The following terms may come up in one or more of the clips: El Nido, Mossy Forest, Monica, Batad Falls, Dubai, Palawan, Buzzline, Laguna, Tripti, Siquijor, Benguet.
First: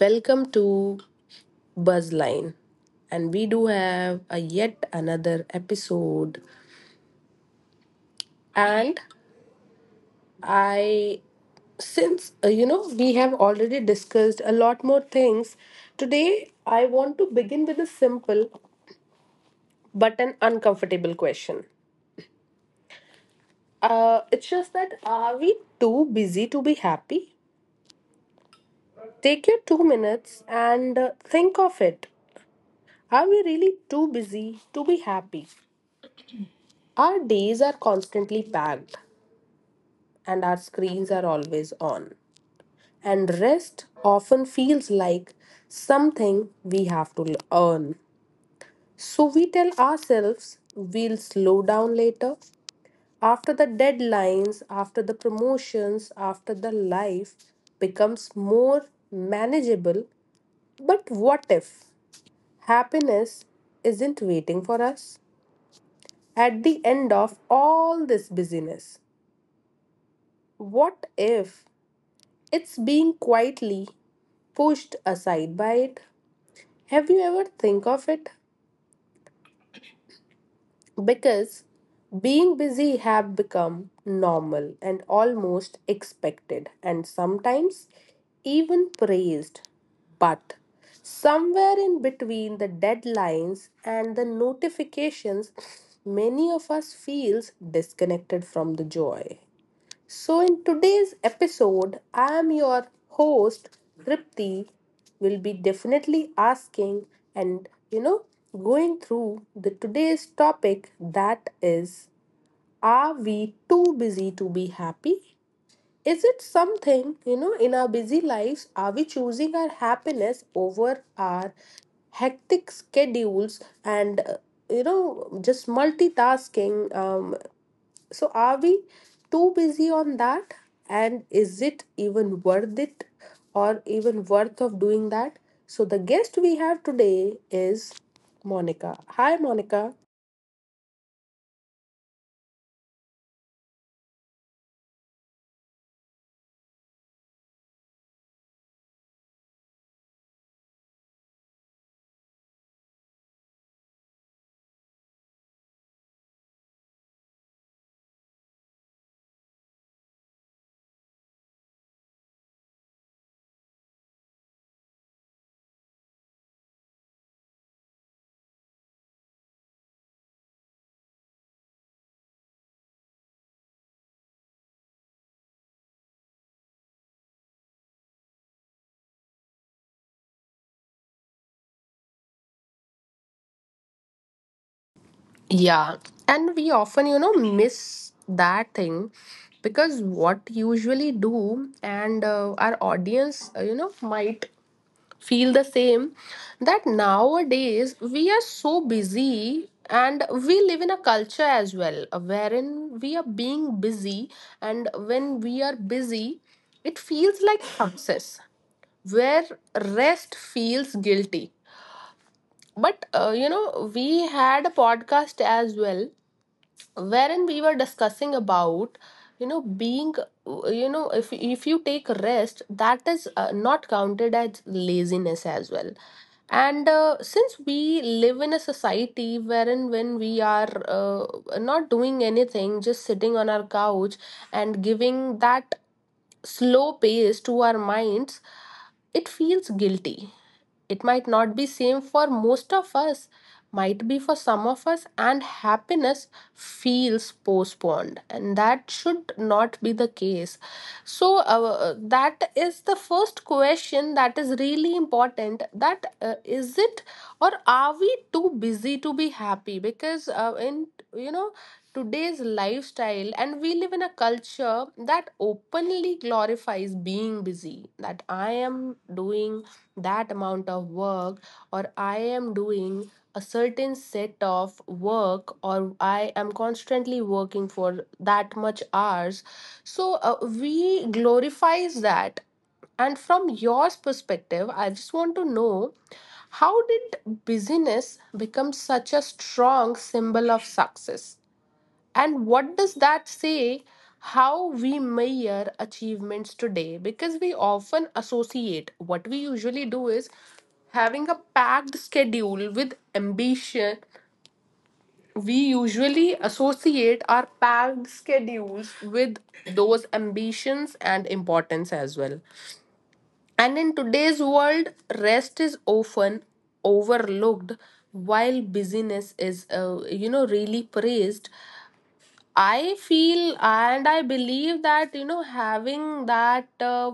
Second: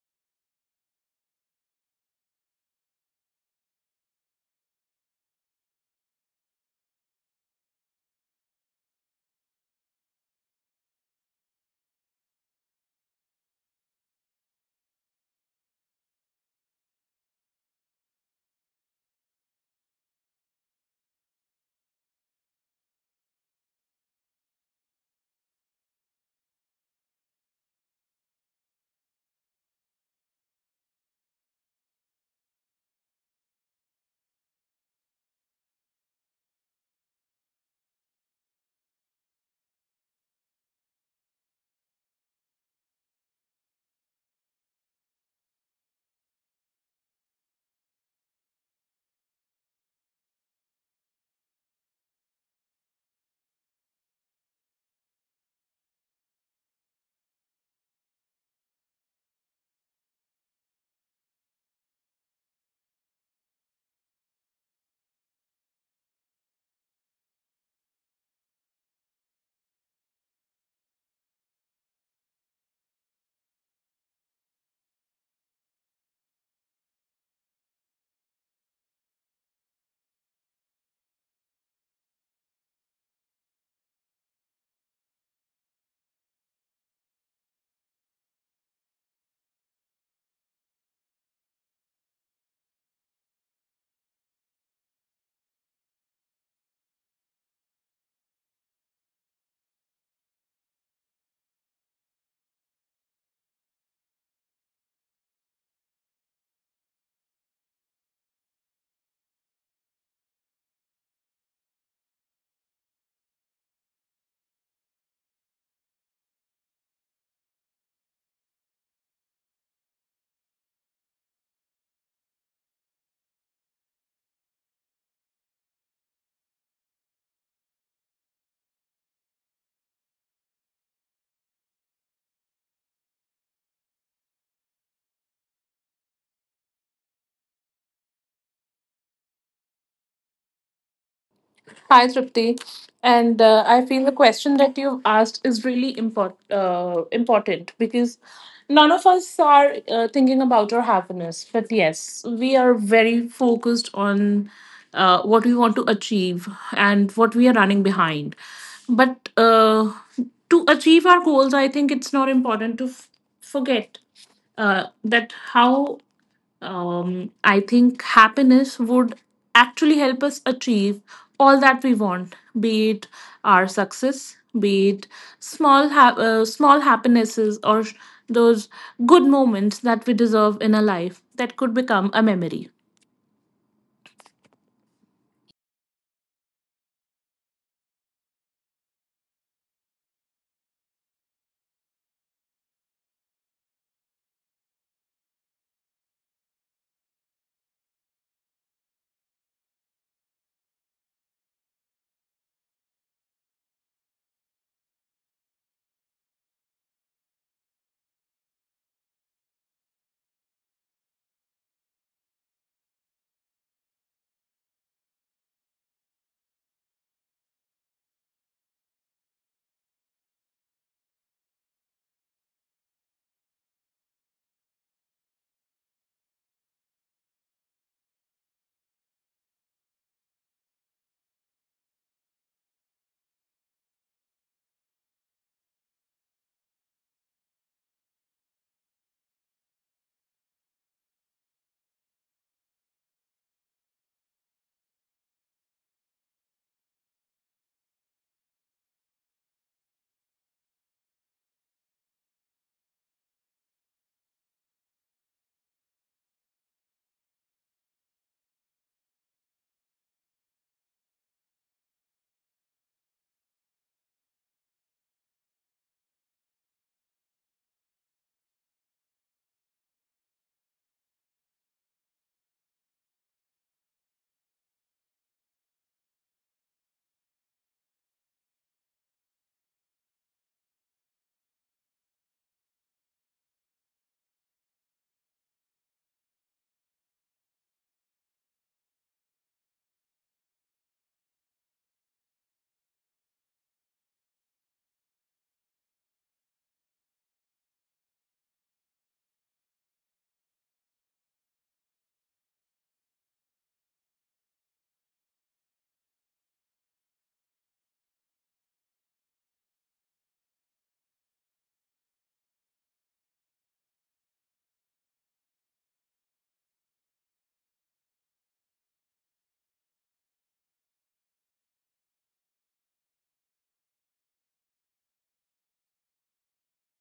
Welcome to Buzzline. And we do have a yet another episode. And I, since we have already discussed a lot more things, today I want to begin with a simple but an uncomfortable question. It's just that are we too busy to be happy? Take your 2 minutes and think of it. Are we really too busy to be happy? Our days are constantly packed and our screens are always on. And rest often feels like something we have to earn. So we tell ourselves we'll slow down later. After the deadlines, after the promotions, after the life becomes more manageable. But what if happiness isn't waiting for us? At the end of all this busyness, what if it's being quietly pushed aside by it? Have you ever think of it? Because being busy have become normal and almost expected and sometimes even praised. But somewhere in between the deadlines and the notifications, many of us feels disconnected from the joy. So, in today's episode, I am your host, Tripti. Will be definitely asking and going through the today's topic, that is, are we too busy to be happy? Is it something, in our busy lives, are we choosing our happiness over our hectic schedules and, just multitasking? So, are we too busy on that? And is it even worth it or even worth of doing that? So, the guest we have today is Monica. Hi, Monica. Hi, Tripti. And I feel the question that you've asked is really important because none of us are thinking about our happiness. But yes, we are very focused on what we want to achieve and what we are running behind. But To achieve our goals, I think it's not important to forget that how I think happiness would actually help us achieve all that we want, be it our success, be it small small happinesses or those good moments that we deserve in a life that could become a memory. Yeah, and we often, miss that thing because what usually do, and our audience, might feel the same that nowadays we are so busy and we live in a culture as well wherein we are being busy, and when we are busy it feels like success, where rest feels guilty. But we had a podcast as well wherein we were discussing about, being, if you take rest, that is not counted as laziness as well. And since we live in a society wherein when we are not doing anything, just sitting on our couch and giving that slow pace to our minds, it feels guilty. It might not be same for most of us, might be for some of us, and happiness feels postponed, and that should not be the case. So that is the first question, that is really important, that is it, or are we too busy to be happy? Because in you know today's lifestyle, and we live in a culture that openly glorifies being busy, that I am doing that amount of work, or I am doing a certain set of work, or I am constantly working for that much hours. So we glorifies that. And from your perspective, I just want to know, how did busyness become such a strong symbol of success, and what does that say? How we measure achievements today? Because we often associate, what we usually do is having a packed schedule with ambition. We usually associate our packed schedules with those ambitions and importance as well. And in today's world, rest is often overlooked, while busyness is really praised, I feel. And I believe that, having that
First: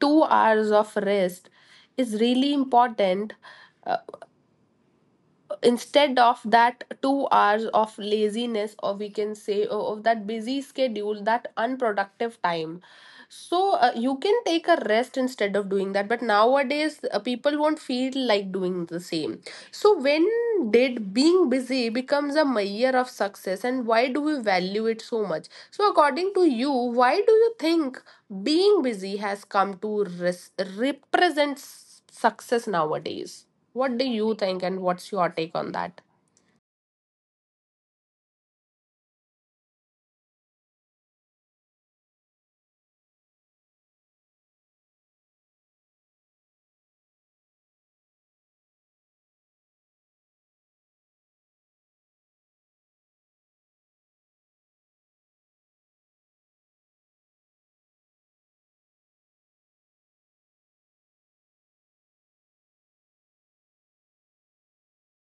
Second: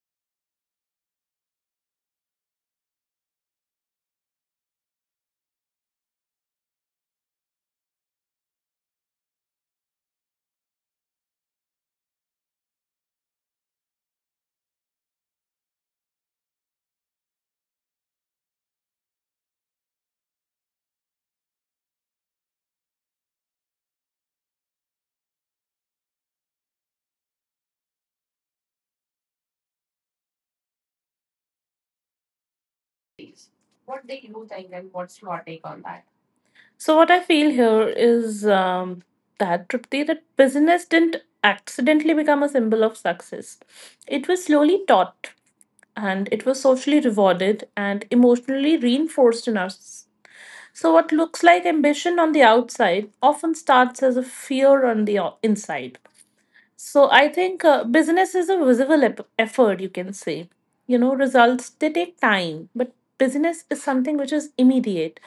2 hours of rest is really important, uh, instead of that 2 hours of laziness, or we can say of that busy schedule, that unproductive time. So you can take a rest instead of doing that, but nowadays people won't feel like doing the same. So when did being busy becomes a measure of success, and why do we value it so much? So according to you, why do you think being busy has come to represent success nowadays? What do you think, and what's your take on that? So what I feel here is that Tripti, that business didn't accidentally become a symbol of success. It was slowly taught and it was socially rewarded and emotionally reinforced in our. So, what looks like ambition on the outside often starts as a fear on the inside. So, I think business is a visible effort, you can say. You know, results, they take time, but business is something which is immediate.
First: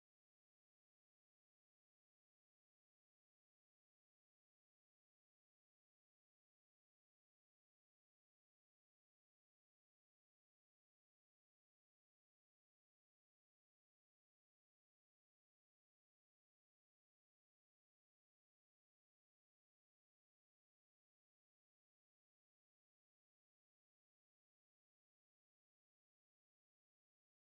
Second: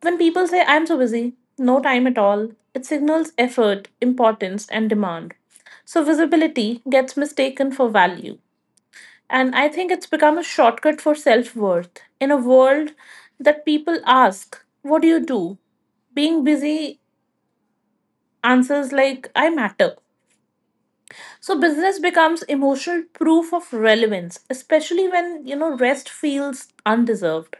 When people say, I'm so busy, no time at all, it signals effort, importance, and demand. So, visibility gets mistaken for value. And I think it's become a shortcut for self worth. In a world that people ask, what do you do? Being busy answers like, I matter. So business becomes emotional proof of relevance, especially when you know rest feels undeserved.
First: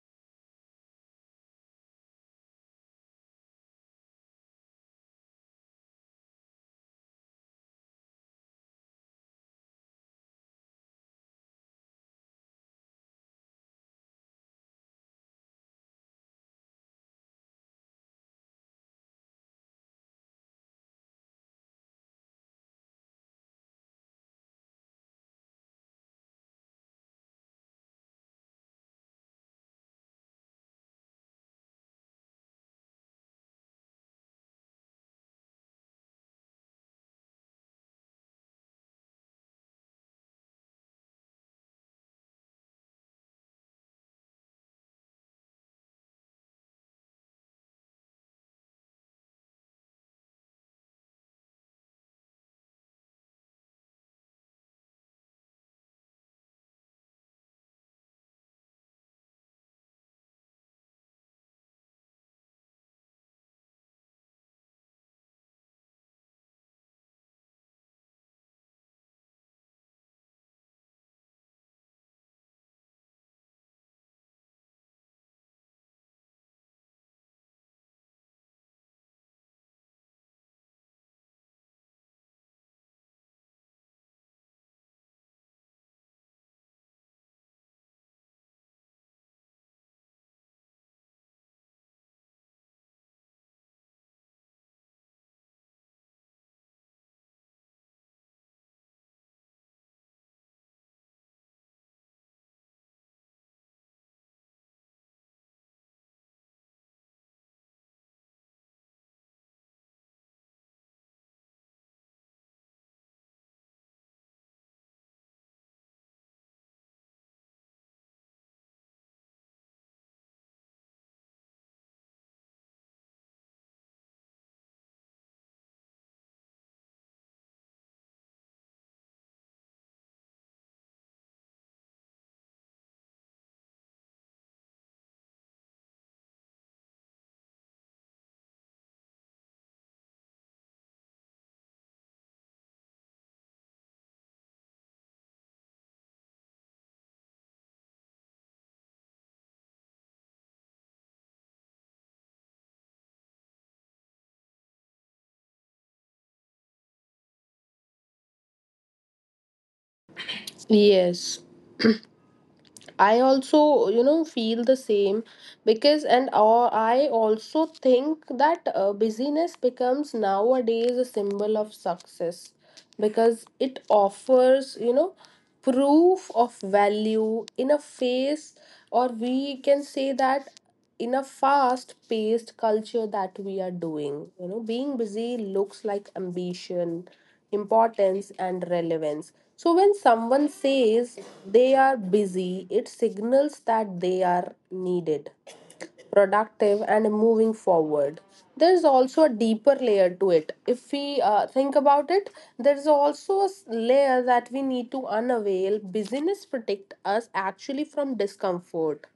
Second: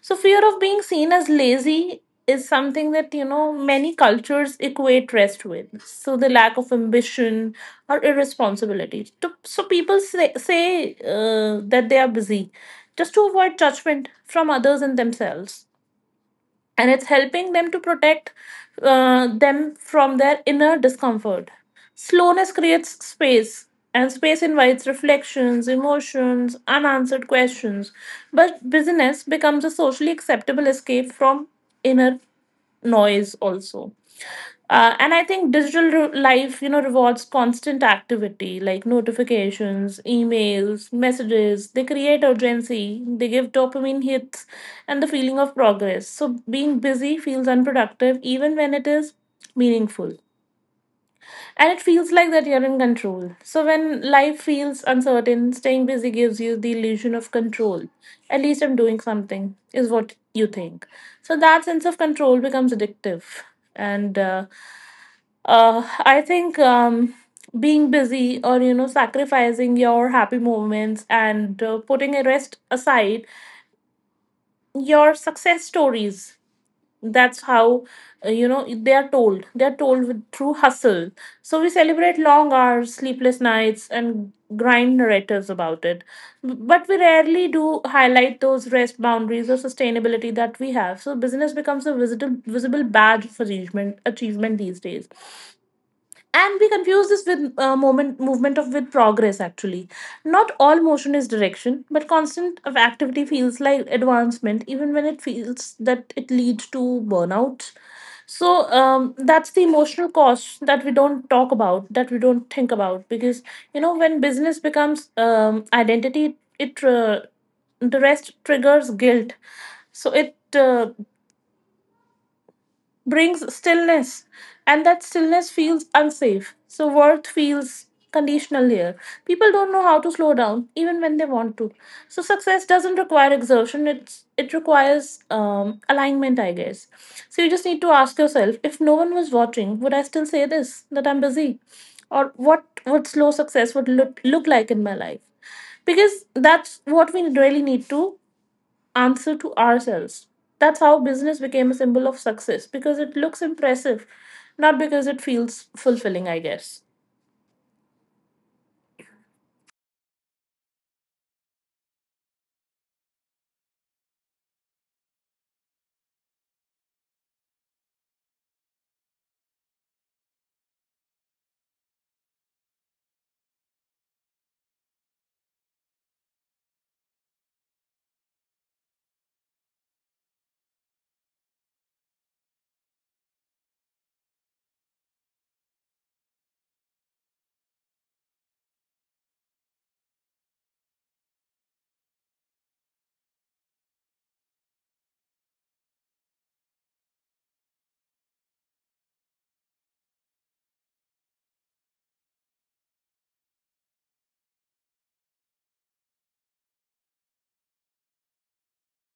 So fear of being seen as lazy is something that you know many cultures equate rest with. So the lack of ambition or irresponsibility. So people say that they are busy just to avoid judgment from others and themselves, and it's helping them to protect them from their inner discomfort. Slowness creates space, and space invites reflections, emotions, unanswered questions. But busyness becomes a socially acceptable escape from inner noise also. And I think digital life, you know, rewards constant activity like notifications, emails, messages. They create urgency, they give dopamine hits and the feeling of progress. So being busy feels unproductive even when it is meaningful, and it feels like that you're in control. So when life feels uncertain, staying busy gives you the illusion of control. At least I'm doing something, is what you think. So that sense of control becomes addictive. And I think being busy, or you know, sacrificing your happy moments and putting a rest aside, your success stories, that's how you know they are told with through hustle. So we celebrate long hours, sleepless nights, and grind narratives about it, but we rarely do highlight those rest boundaries or sustainability that we have. So business becomes a visible badge of achievement these days, and we confuse this with moment movement of with progress actually. Not all motion is direction, but constant of activity feels like advancement even when it feels that it leads to burnout. So that's the emotional cost that we don't think about, because you know when business becomes identity, it the rest triggers guilt. So it brings stillness, and that stillness feels unsafe. So, worth feels conditional here. People don't know how to slow down, even when they want to. So, success doesn't require exertion, it requires alignment, I guess. So, you just need to ask yourself, if no one was watching, would I still say this, that I'm busy? Or what would slow success would look like in my life? Because that's what we really need to answer to ourselves. That's how business became a symbol of success because it looks impressive, not because it feels fulfilling, I guess. Yes, I also, feel the same because, and I also think that busyness becomes nowadays a symbol of success because it offers, proof of value in a phase, or we can say that, in a fast paced culture, that we are doing. Being busy looks like ambition, importance, and relevance. So when someone says they are busy, it signals that they are needed, productive, and moving forward. There's also a deeper layer to it. If we think about it, there's also a layer that we need to unavail. Busyness protect us actually from discomfort.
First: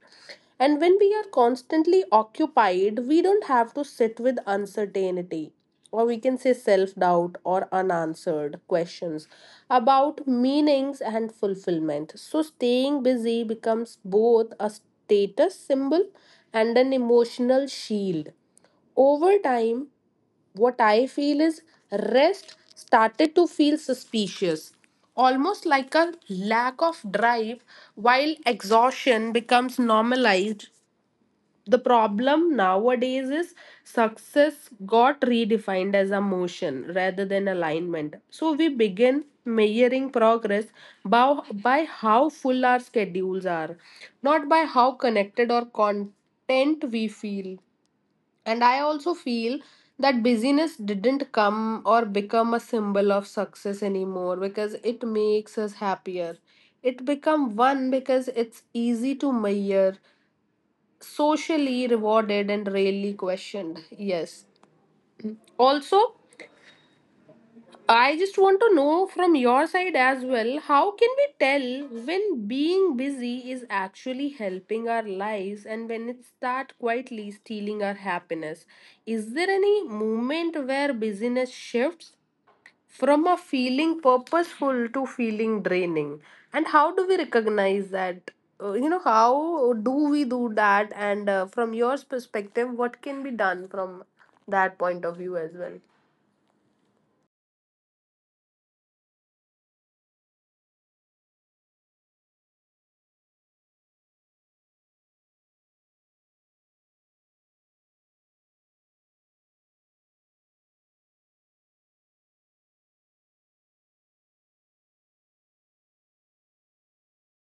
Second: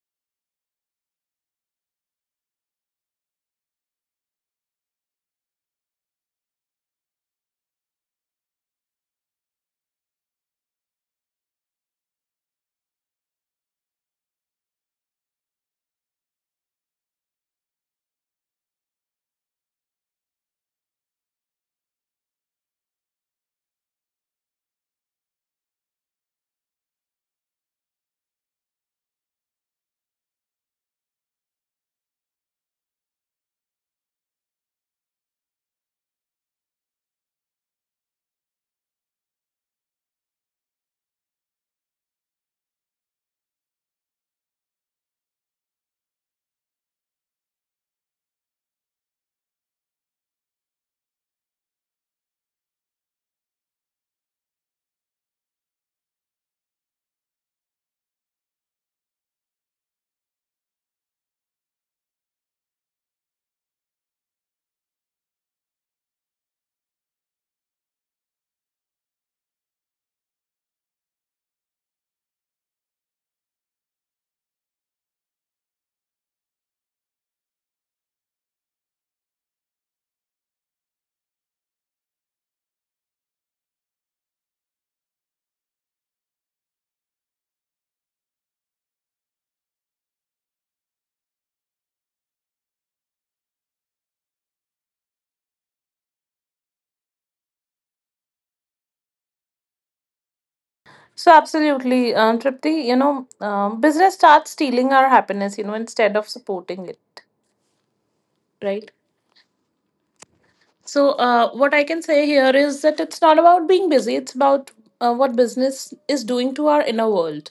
And when we are constantly occupied, we don't have to sit with uncertainty, or we can say self doubt, or unanswered questions about meanings and fulfillment. So, staying busy becomes both a status symbol and an emotional shield. Over time, what I feel is rest started to feel suspicious, almost like a lack of drive, while exhaustion becomes normalized. The problem nowadays is success got redefined as a motion rather than alignment. So we begin measuring progress by how full our schedules are, not by how connected or content we feel. And I also feel that busyness didn't come or become a symbol of success anymore because it makes us happier. It become one because it's easy to measure, socially rewarded, and rarely questioned. Yes. Also, I just want to know from your side as well, how can we tell when being busy is actually helping our lives, and when it start quietly stealing our happiness? Is there any moment where busyness shifts from a feeling purposeful to feeling draining? And how do we recognize that? How do we do that? And from your perspective, what can be done from that point of view as well? So, absolutely, Tripti, you know, business starts stealing our happiness, you know, instead of supporting it, right? So, what I can say here is that it's not about being busy, it's about what business is doing to our inner world.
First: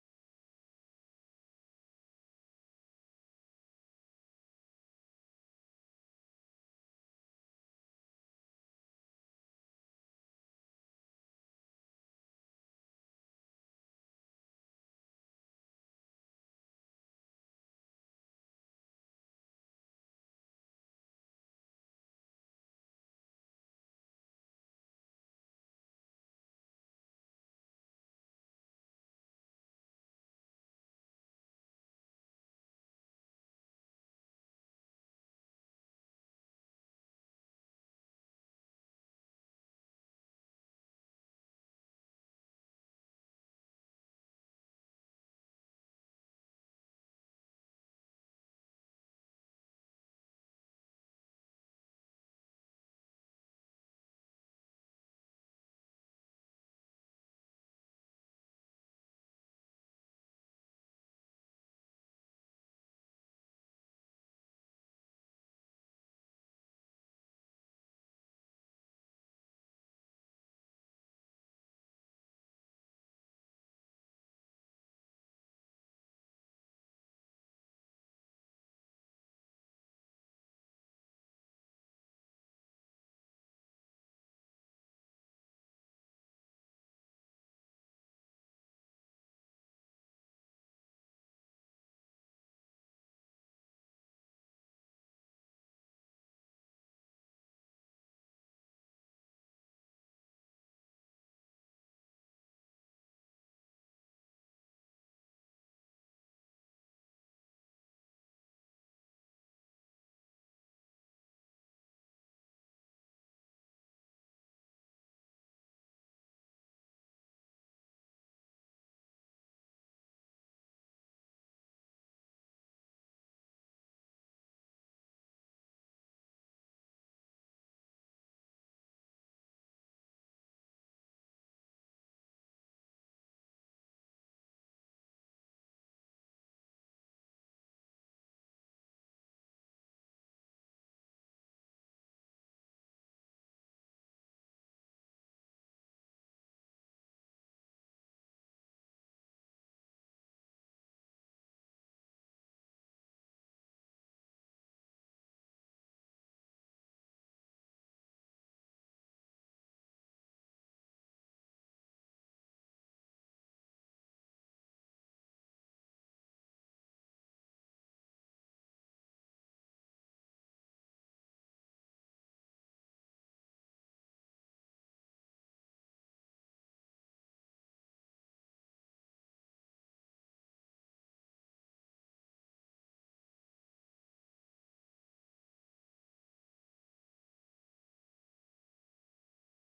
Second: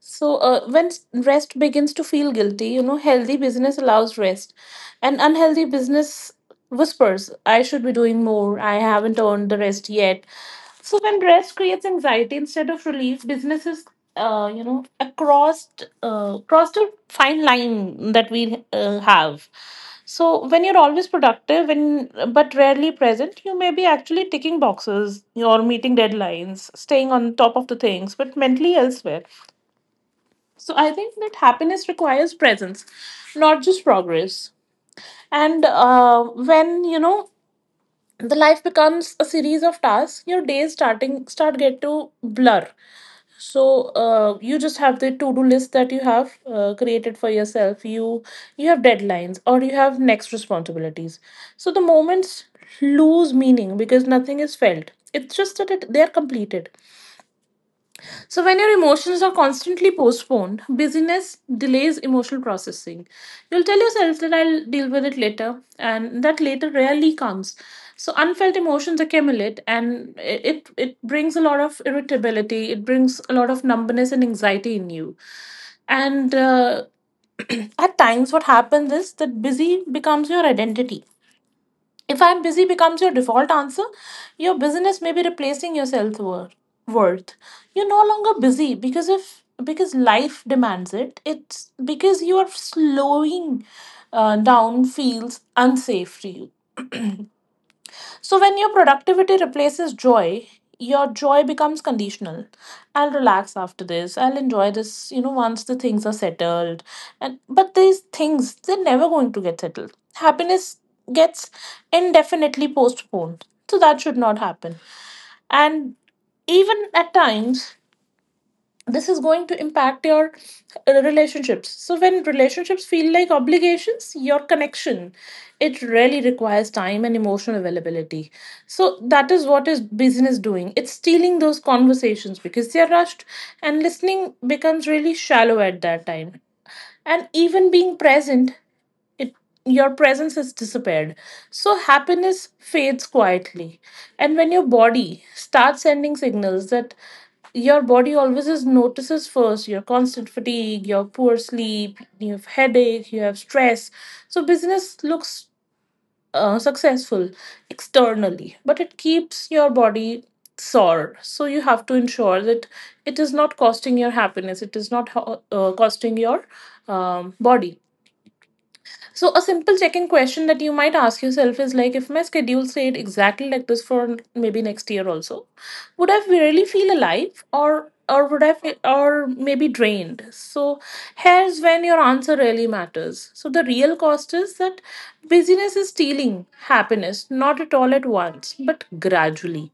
So, when rest begins to feel guilty, you know, healthy business allows rest, and unhealthy business whispers, I should be doing more, I haven't earned the rest yet. So, when rest creates anxiety instead of relief, businesses you know, across cross the fine line that we have. So, when you're always productive when but rarely present, you may be actually ticking boxes or meeting deadlines, staying on top of the things, but mentally elsewhere. So I think that happiness requires presence, not just progress. And When you know the life becomes a series of tasks, your days start get to blur. You just have the to do list that you have created for yourself. You have deadlines or you have next responsibilities. So the moments lose meaning because nothing is felt. It's just that they are completed. So, when your emotions are constantly postponed, busyness delays emotional processing. You'll tell yourself that I'll deal with it later, and that later rarely comes. So, unfelt emotions accumulate, and it brings a lot of irritability. It brings a lot of numbness and anxiety in you, and at times, what happens is that busy becomes your identity. If I'm busy becomes your default answer, your business may be replacing your worth. You're no longer busy because if because life demands it. It's because you are slowing down feels unsafe to you. So, when your productivity replaces joy, your joy becomes conditional. I'll relax after this. I'll enjoy this, you know, once the things are settled. And but these things, they're never going to get settled. Happiness gets indefinitely postponed. So that should not happen. And even at times, this is going to impact your relationships. So when relationships feel like obligations, your connection, it really requires time and emotional availability. So that is what is business doing, it's stealing those conversations because they're rushed, and listening becomes really shallow at that time. And even being present, it, your presence has disappeared. So happiness fades quietly. And when your body starts sending signals that your body always is notices first, your constant fatigue, your poor sleep, you have headache, you have stress. So business looks successful externally, but it keeps your body sore. So you have to ensure that it is not costing your happiness, it is not costing your body. So, a simple check in question that you might ask yourself is like, if my schedule stayed exactly like this for maybe next year also, would I really feel alive or would I feel, or maybe drained? So, here's when your answer really matters. So, the real cost is that busyness is stealing happiness, not at all at once, but gradually,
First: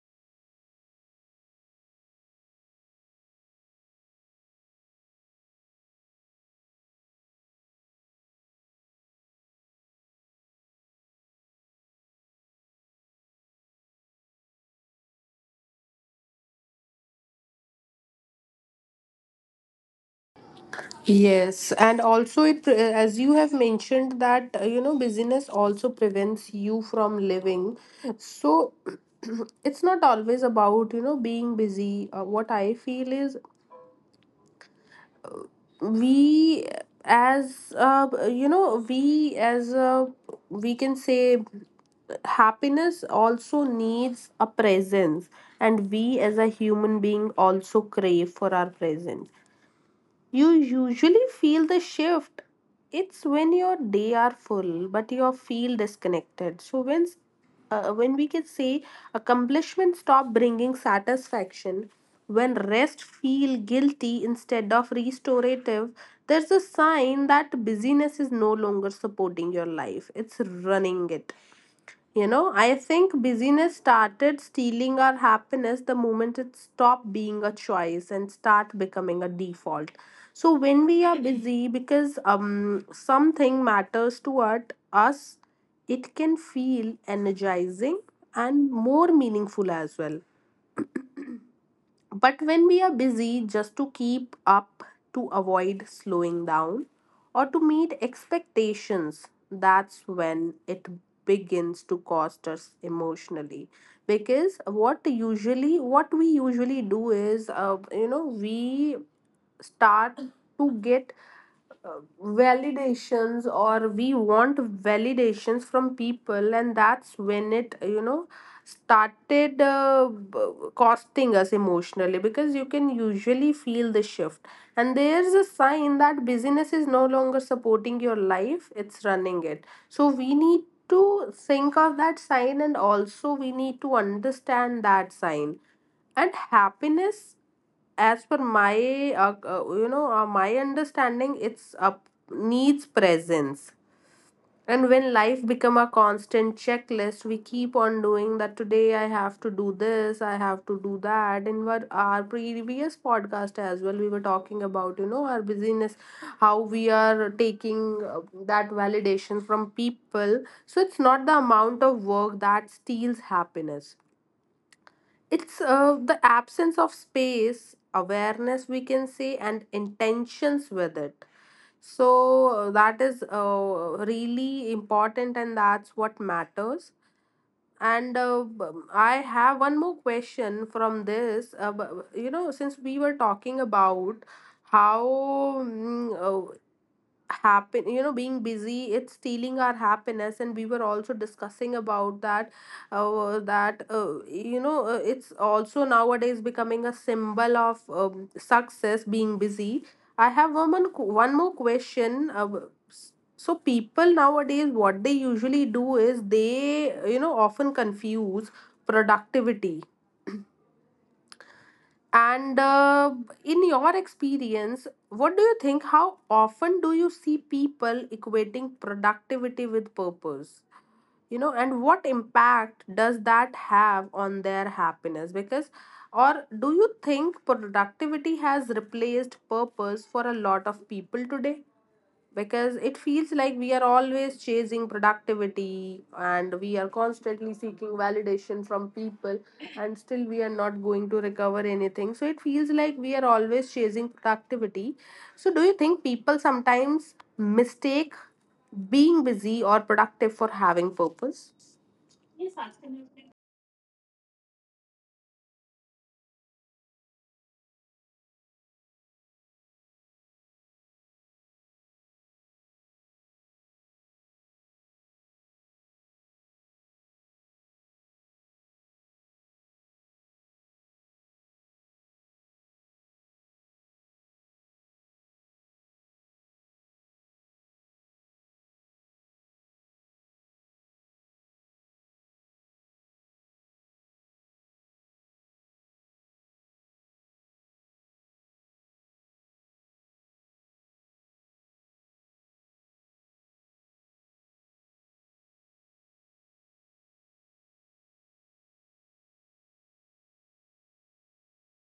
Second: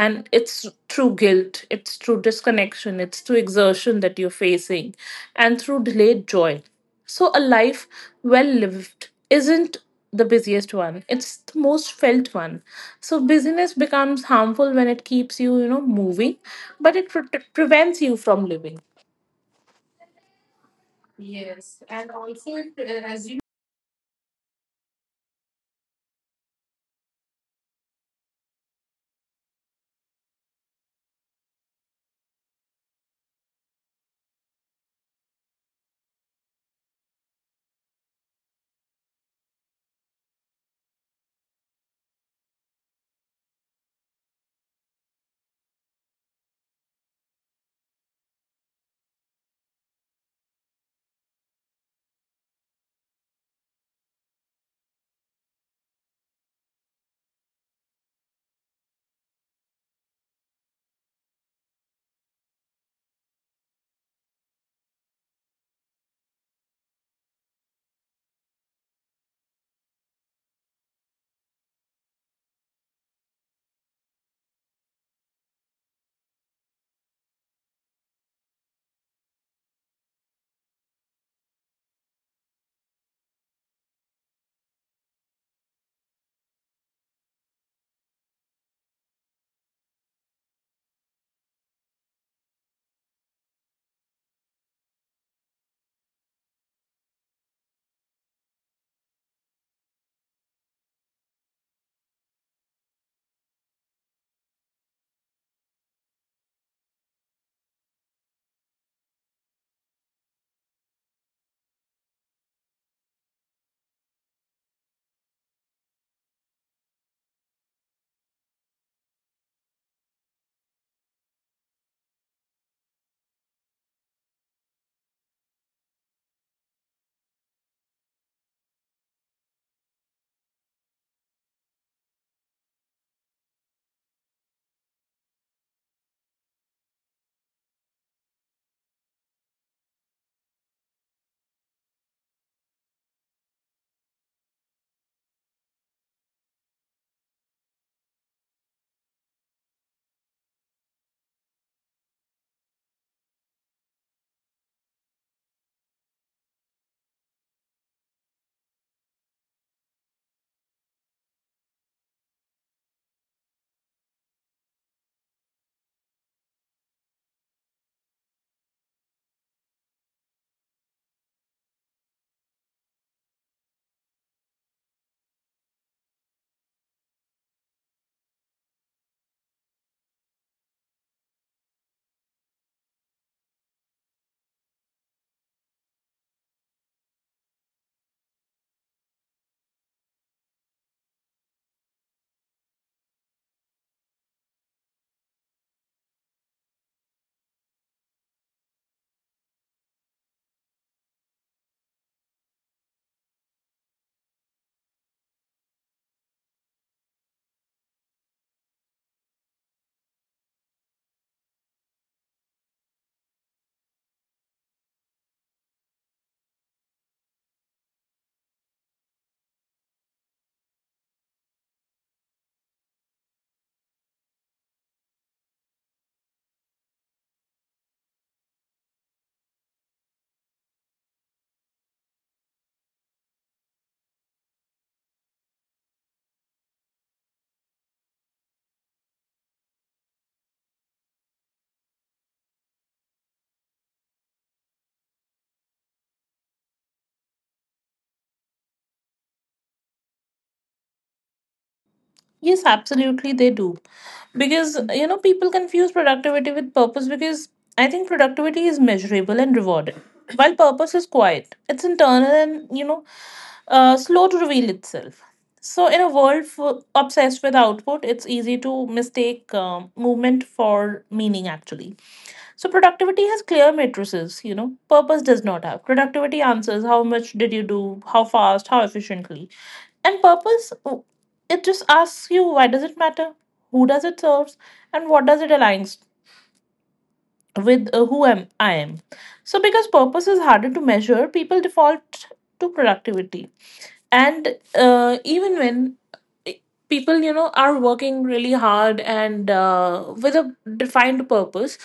and it's through guilt, it's through disconnection, it's through exertion that you're facing, and through delayed joy. So a life well lived isn't the busiest one, it's the most felt one. So busyness becomes harmful when it keeps you, you know, moving, but prevents you from living. Yes, and also it as you have mentioned that, busyness also prevents you from living. So it's not always about, being busy. What I feel is we as we as we can say, happiness also needs a presence, and we as a human being also crave for our presence. You usually feel the shift. It's when your day are full, but you feel disconnected. So when we can say accomplishment stop bringing satisfaction, when rest feel guilty instead of restorative, there's a sign that busyness is no longer supporting your life. It's running it. You know, I think busyness started stealing our happiness the moment it stopped being a choice and start becoming a default. So when we are busy because something matters to us, it can feel energizing and more meaningful as well. But when we are busy just to keep up, to avoid slowing down, or to meet expectations, that's when it begins to cost us emotionally. Because what usually, what we usually do is, we start to get validations, or we want validations from people, and that's when it, started costing us emotionally. Because you can usually feel the shift, and there's a sign that business is no longer supporting your life, it's running it. So we need to think of that sign, and also we need to understand that sign. And happiness, as per my my understanding, it's up, needs presence. And when life become a constant checklist, we keep on doing that, today I have to do this, I have to do that. In our previous podcast as well, we were talking about, our busyness, how we are taking uh, that validation from people. So it's not the amount of work that steals happiness, it's the absence of space, awareness, we can say, and intentions with it. So that is really important, and that's what matters. And uh, b- I have one more question from this. Since we were talking about how mm, happen you know being busy it's stealing our happiness, and we were also discussing about that, it's also nowadays becoming a symbol of success, being busy. I have one more one more question. So people nowadays, what they usually do is, they, often confuse productivity. And in your experience, what do you think? How often do you see people equating productivity with purpose? You know, and what impact does that have on their happiness? Because, or do you think productivity has replaced purpose for a lot of people today? Because it feels like we are always chasing productivity, and we are constantly seeking validation from people, and still we are not going to recover anything. So it feels like we are always chasing productivity. So do you think people sometimes mistake being busy or productive for having purpose? Yes, absolutely, they do. Because, you know, people confuse productivity with purpose because I think productivity is measurable and rewarded, while purpose is quiet. It's internal and, you know, slow to reveal itself. So, in a world full, obsessed with output, it's easy to mistake movement for meaning, actually. So, productivity has clear matrices, you know, purpose does not have. Productivity answers how much did you do, how fast, how efficiently, and purpose, it just asks you, why does it matter, who does it serves, and what does it aligns with who am I am. So because purpose is harder to measure, people default to productivity, and even when eh, people, you know, are working really hard and with a defined purpose,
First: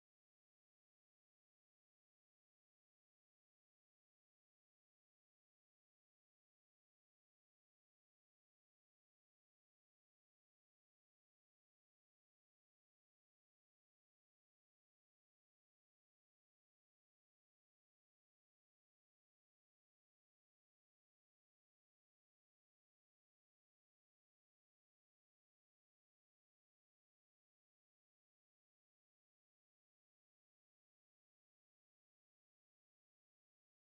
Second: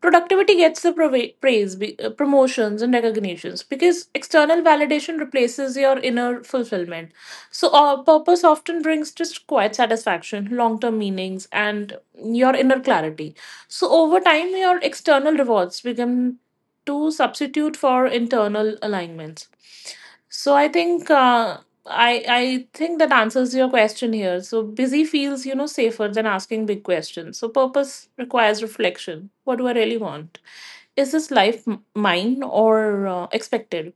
productivity gets the praise, promotions and recognitions, because external validation replaces your inner fulfillment. So purpose often brings just quiet satisfaction, long term meanings, and your inner clarity. So over time your external rewards become to substitute for internal alignments. So I think that answers your question here. So busy feels, you know, safer than asking big questions. So purpose requires reflection. What do I really want? Is this life mine or expected?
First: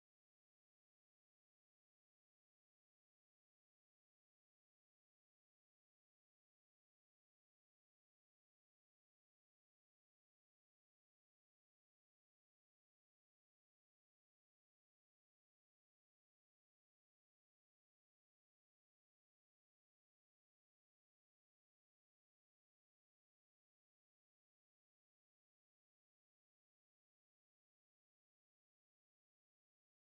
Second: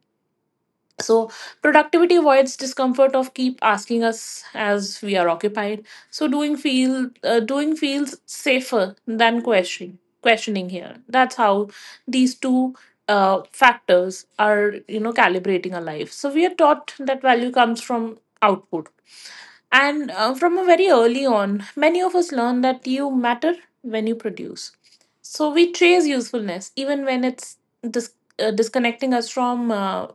So, productivity avoids discomfort of keep asking us as we are occupied. So, doing feels safer than questioning. Questioning here. That's how these two factors are, you know, calibrating our life. So, we are taught that value comes from output, and from a very early on, many of us learn that you matter when you produce. So, we chase usefulness even when it's disconnecting us from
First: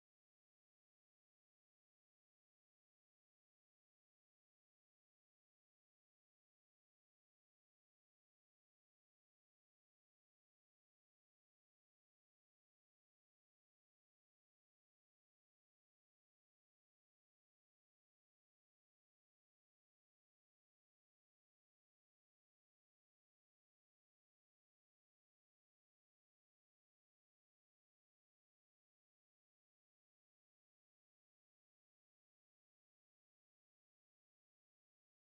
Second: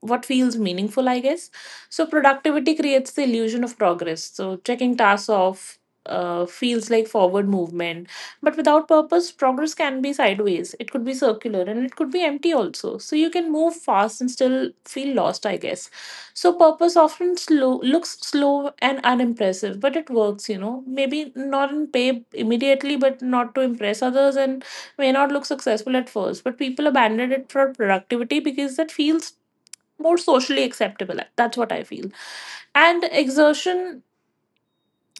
what feels meaningful, I guess. So productivity creates the illusion of progress. So checking tasks off feels like forward movement, but without purpose, progress can be sideways. It could be circular, and it could be empty also. So you can move fast and still feel lost, I guess. So purpose often slow looks slow and unimpressive, but it works. You know, maybe not in pay immediately, but not to impress others, and may not look successful at first, but people abandon it for productivity because that feels more socially acceptable. That's what I feel. And exertion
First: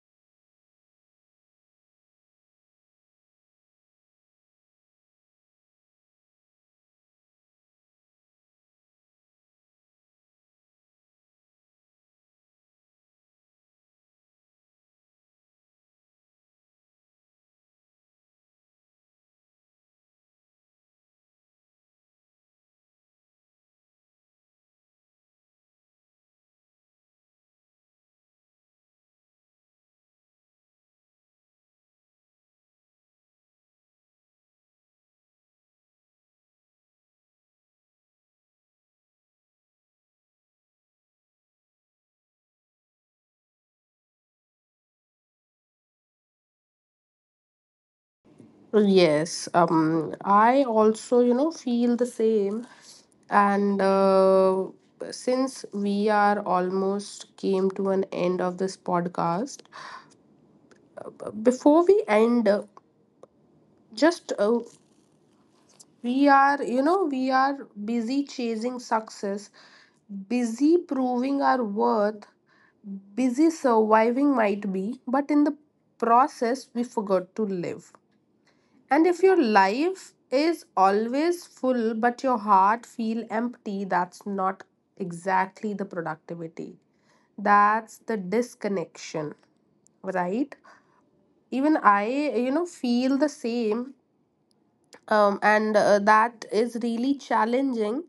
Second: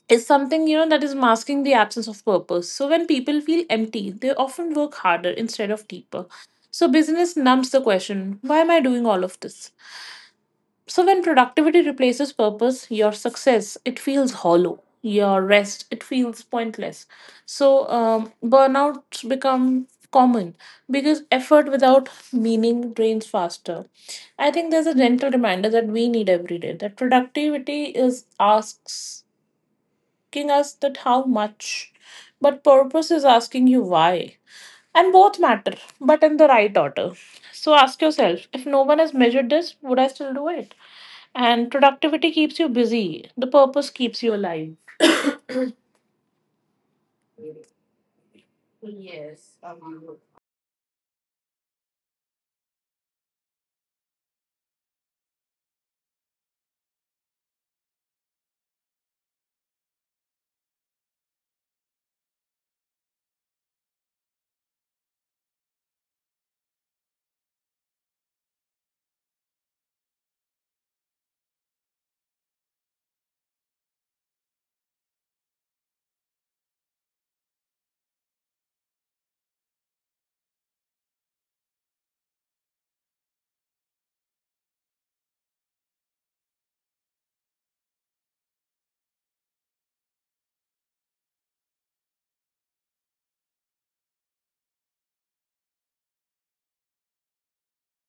is something, you know, that is masking the absence of purpose. So when people feel empty, they often work harder instead of deeper. So business numbs the question, why am I doing all of this? So when productivity replaces purpose, your success, it feels hollow. Your rest, it feels pointless. So burnouts become common because effort without meaning drains faster. I think there's a gentle reminder that we need every day, that productivity is asking us that how much, but purpose is asking you why. And both matter, but in the right order. So ask yourself, if no one has measured this, would I still do it? And productivity keeps you busy, the purpose keeps you alive. Yes, I also, feel the same. And since we are almost came to an end of this podcast, before we end, just we are busy chasing success, busy proving our worth, busy surviving might be, but in the process, we forgot to live. And if your life is always full but your heart feel empty, that's not exactly the productivity. That's the disconnection, right? Even I feel the same and that is really challenging.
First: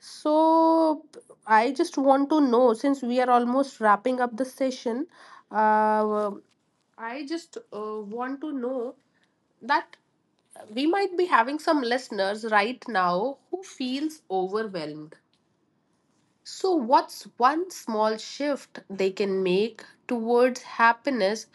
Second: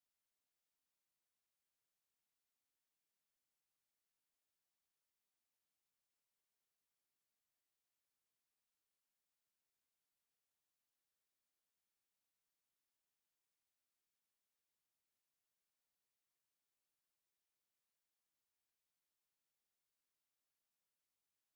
So I just want to know since we are almost wrapping up the session, uh, I just want to know that we might be having some listeners right now who feels overwhelmed. So what's one small shift they can make towards happiness,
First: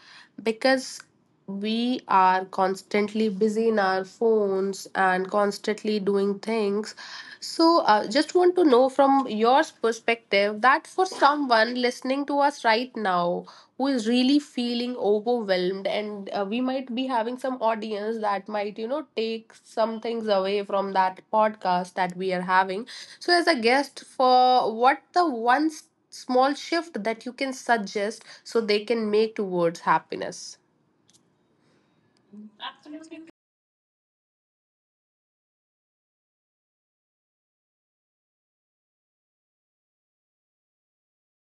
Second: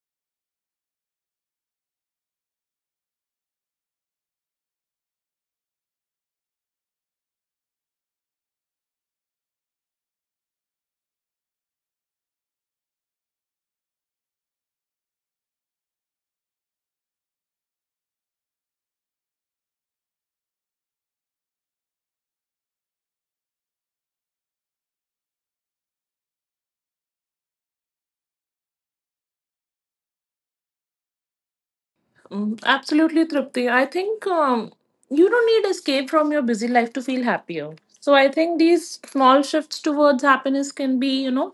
because we are constantly busy in our phones and constantly doing things? So, just want to know from your perspective that for someone listening to us right now who is really feeling overwhelmed, and we might be having some audience that might, you know, take some things away from that podcast that we are having. So as a guest, for what the one s- small shift that you can suggest so they can make towards happiness? Mm, absolutely, Tripti. I think you don't need escape from your busy life to feel happier. So I think these small shifts towards happiness can be, you know,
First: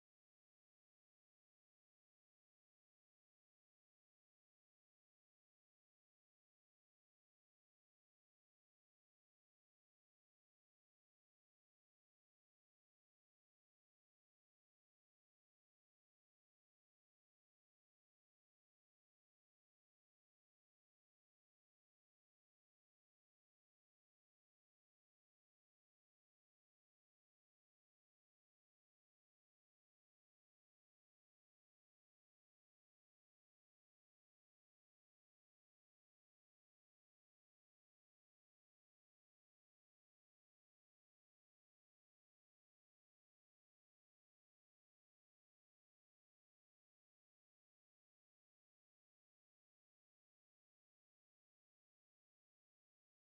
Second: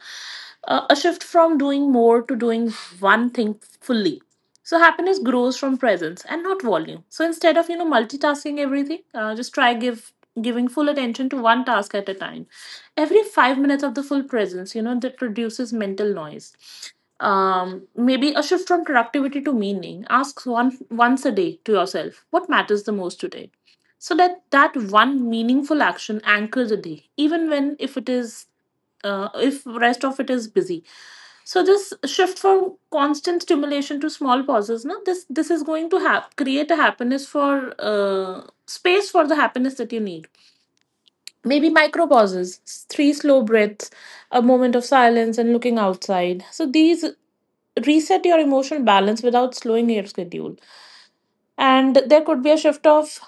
a shift from doing more to doing one thing fully. So happiness grows from presence and not volume. So instead of, you know, multitasking everything, just try give giving full attention to one task at a time. Every 5 minutes of the full presence, you know, that reduces mental noise. Maybe a shift from productivity to meaning. Ask one once a day to yourself, what matters the most today? So that one meaningful action anchors the day, even when if it is if rest of it is busy. So this shift from constant stimulation to small pauses. No, this is going to have create a happiness for space for the happiness that you need. Maybe micro pauses, three slow breaths, a moment of silence, and looking outside. So these reset your emotional balance without slowing your schedule. And there could be a shift of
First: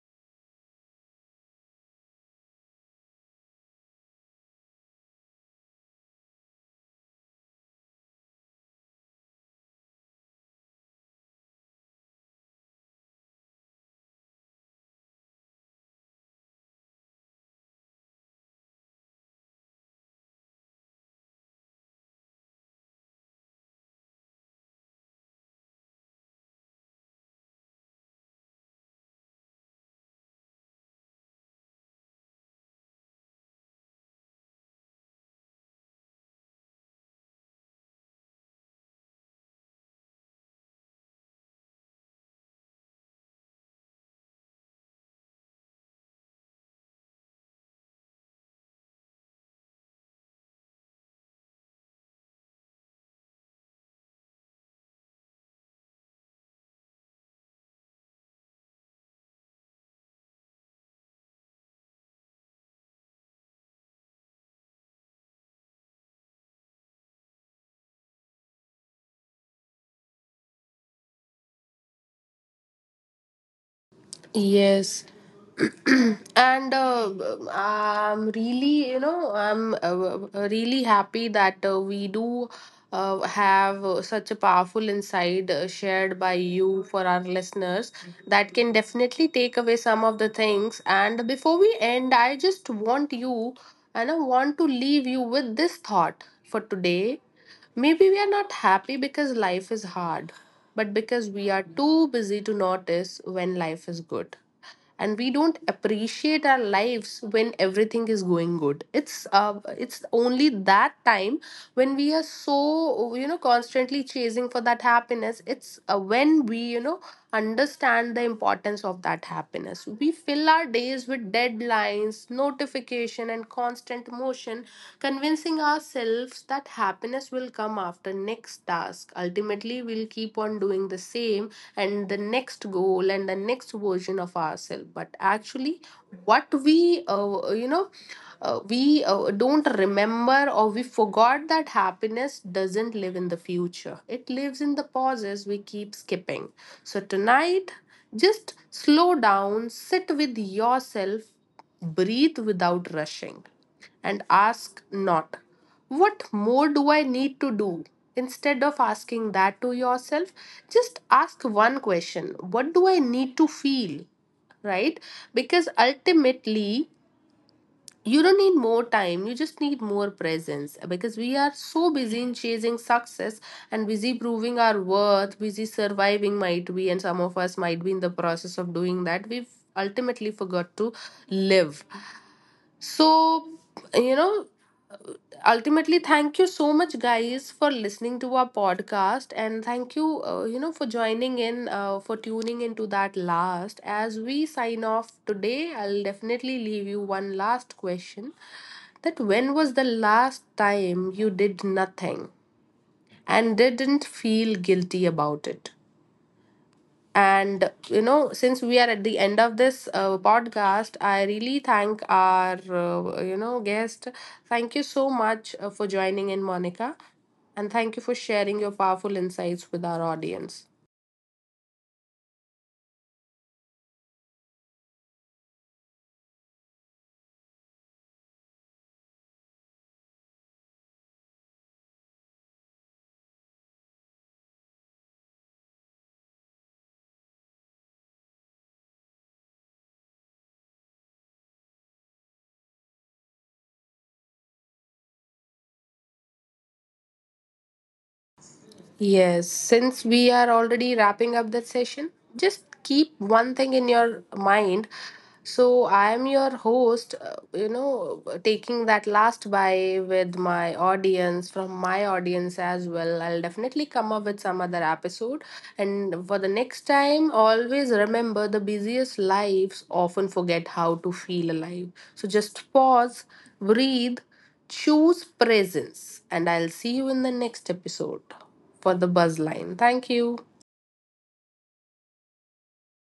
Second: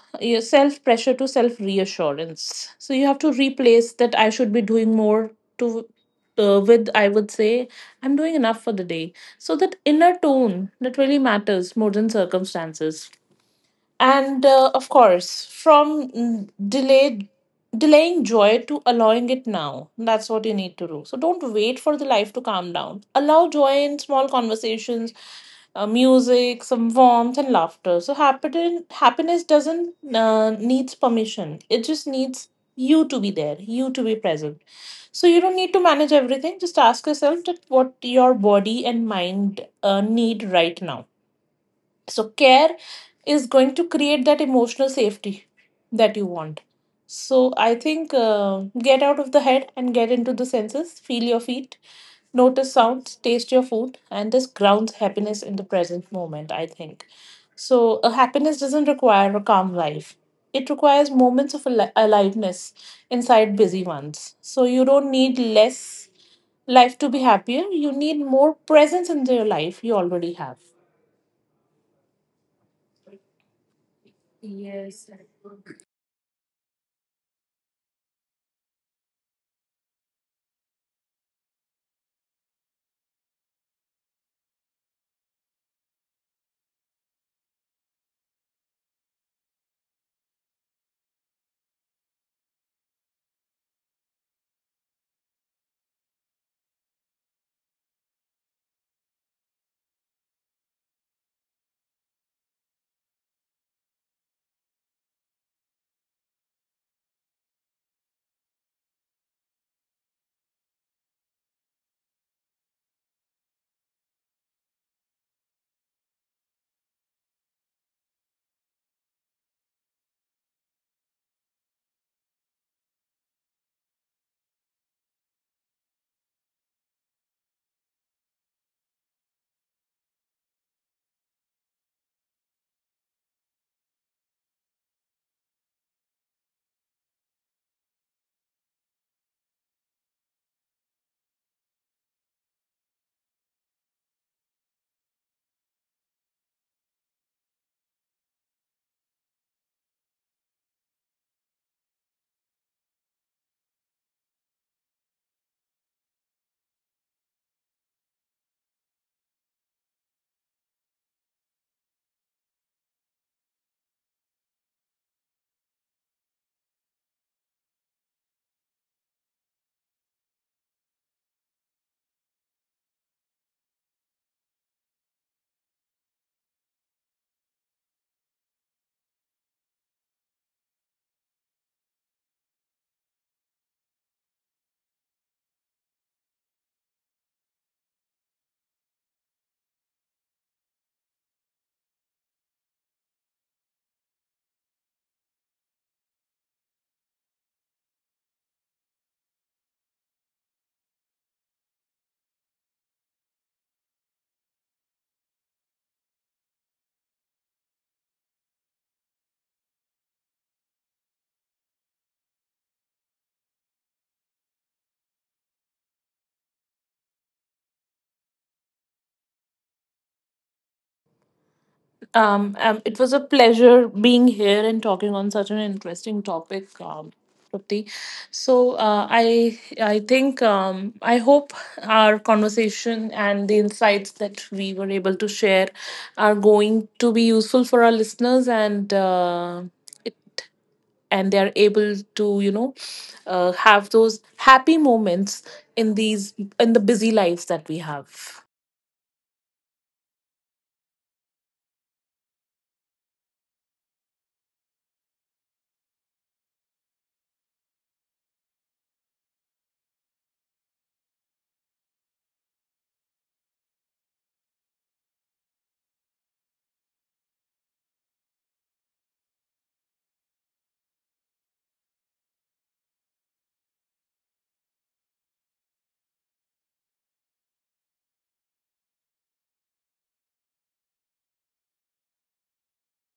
self pressure to self reassurance. So you have to replace that I should be doing more to. With I would say I'm doing enough for the day, so that inner tone that really matters more than circumstances. And of course, from delayed delaying joy to allowing it now. That's what you need to do. So don't wait for the life to calm down. Allow joy in small conversations, music, some warmth, and laughter. So happiness doesn't needs permission. It just needs you to be there, you to be present. So you don't need to manage everything. Just ask yourself that what your body and mind need right now. So care is going to create that emotional safety that you want. So I think get out of the head and get into the senses. Feel your feet, notice sounds, taste your food, and this grounds happiness in the present moment, I think so. A happiness doesn't require a calm life. It requires moments of aliveness inside busy ones. So you don't need less life to be happier. You need more presence in your life you already have. Yes, and I'm really, I'm really happy that we do have such a powerful insight shared by you for our listeners that can definitely take away some of the things. And before we end, I just want you, and I want to leave you with this thought for today. Maybe we are not happy because life is hard, but because we are too busy to notice when life is good. And we don't appreciate our lives when everything is going good. It's it's only that time when we are so, you know, constantly chasing for that happiness. It's when we, you know, understand the importance of that happiness. We fill our days with deadlines, notification and constant motion, convincing, promising ourselves that happiness will come after next task. Ultimately, we'll keep on doing the same, and the next goal and the next version of ourselves. But actually, what we you know we don't remember, or we forgot, that happiness doesn't live in the future. It lives in the pauses we keep skipping. So tonight, just slow down, sit with yourself, breathe without rushing, and ask not, "What more do I need to do?" Instead of asking that to yourself, just ask one question: "What do I need to feel?" Right? Because ultimately, you don't need more time, you just need more presence. Because we are so busy in chasing success and busy proving our worth, busy surviving, might be, and some of us might be in the process of doing that. We've ultimately forgot to live. So, you know, ultimately, thank you so much, guys, for listening to our podcast. And thank you, for joining in, for tuning into that last. As we sign off today, I'll definitely leave you one last question: that when was the last time you did nothing and didn't feel guilty about it? And you know, since we are at the end of this podcast, I really thank our guest. Thank you so much for joining in, Monica, and thank you for sharing your powerful insights with our audience. It was a pleasure being here and talking on such an interesting topic, Trupti. So I think I hope our conversation and the insights that we were able to share are going to be useful for our listeners, and it and they are able to, you know, have those happy moments in these in the busy lives that we have. Yes, since we are already wrapping up the session, just keep one thing in your mind. So, I am your host, taking that last buy with my audience, from my audience as well. I'll definitely come up with some other episode. And for the next time, always remember the busiest lives often forget how to feel alive. So, just pause, breathe, choose presence, and I'll see you in the next episode for the buzz line. Thank you.